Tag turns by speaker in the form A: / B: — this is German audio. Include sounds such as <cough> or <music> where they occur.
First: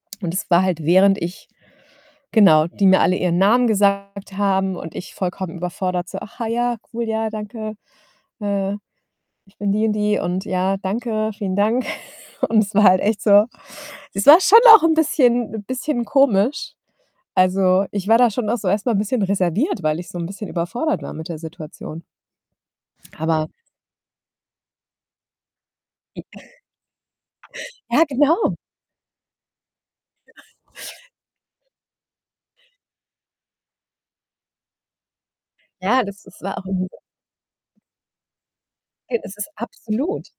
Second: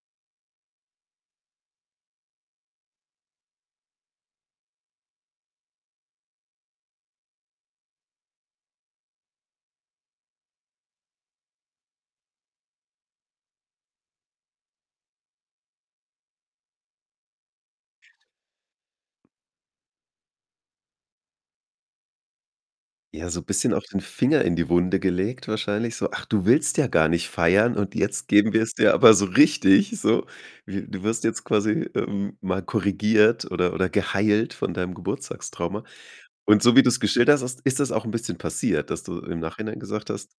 A: Und es war halt während ich genau, die mir alle ihren Namen gesagt haben, und ich vollkommen überfordert, so: „Ach, ah, ja, cool, ja, danke, äh, ich bin die und die. Und ja, danke, vielen Dank." <giggles> Und es war halt echt so es war schon auch 'n bisschen bisschen komisch. Also, ich war da schon auch so erstmal 'n bisschen reserviert, weil ich so 'n bisschen überfordert war mit der Situation.
B: Ja, so
A: Aber
B: bisschen auch den Finger in die Wunde gelegt, wahrscheinlich so: „Ach, du willst ja gar nicht feiern und
A: Ja,
B: jetzt geben
A: genau.
B: wir's dir aber so richtig, so.
A: <snorts>
B: Wir du wirst jetzt quasi, ähm, mal korrigiert", oder oder, „Geheilt, von deinem Geburtstagstrauma."
A: Ja, das ist war,
B: Und
A: auch
B: so wie
A: 'n
B: du's geschildert hast, ist das auch 'n bisschen passiert, dass du
A: G es
B: im
A: ist
B: Nachhinein gesagt hast
A: absolut.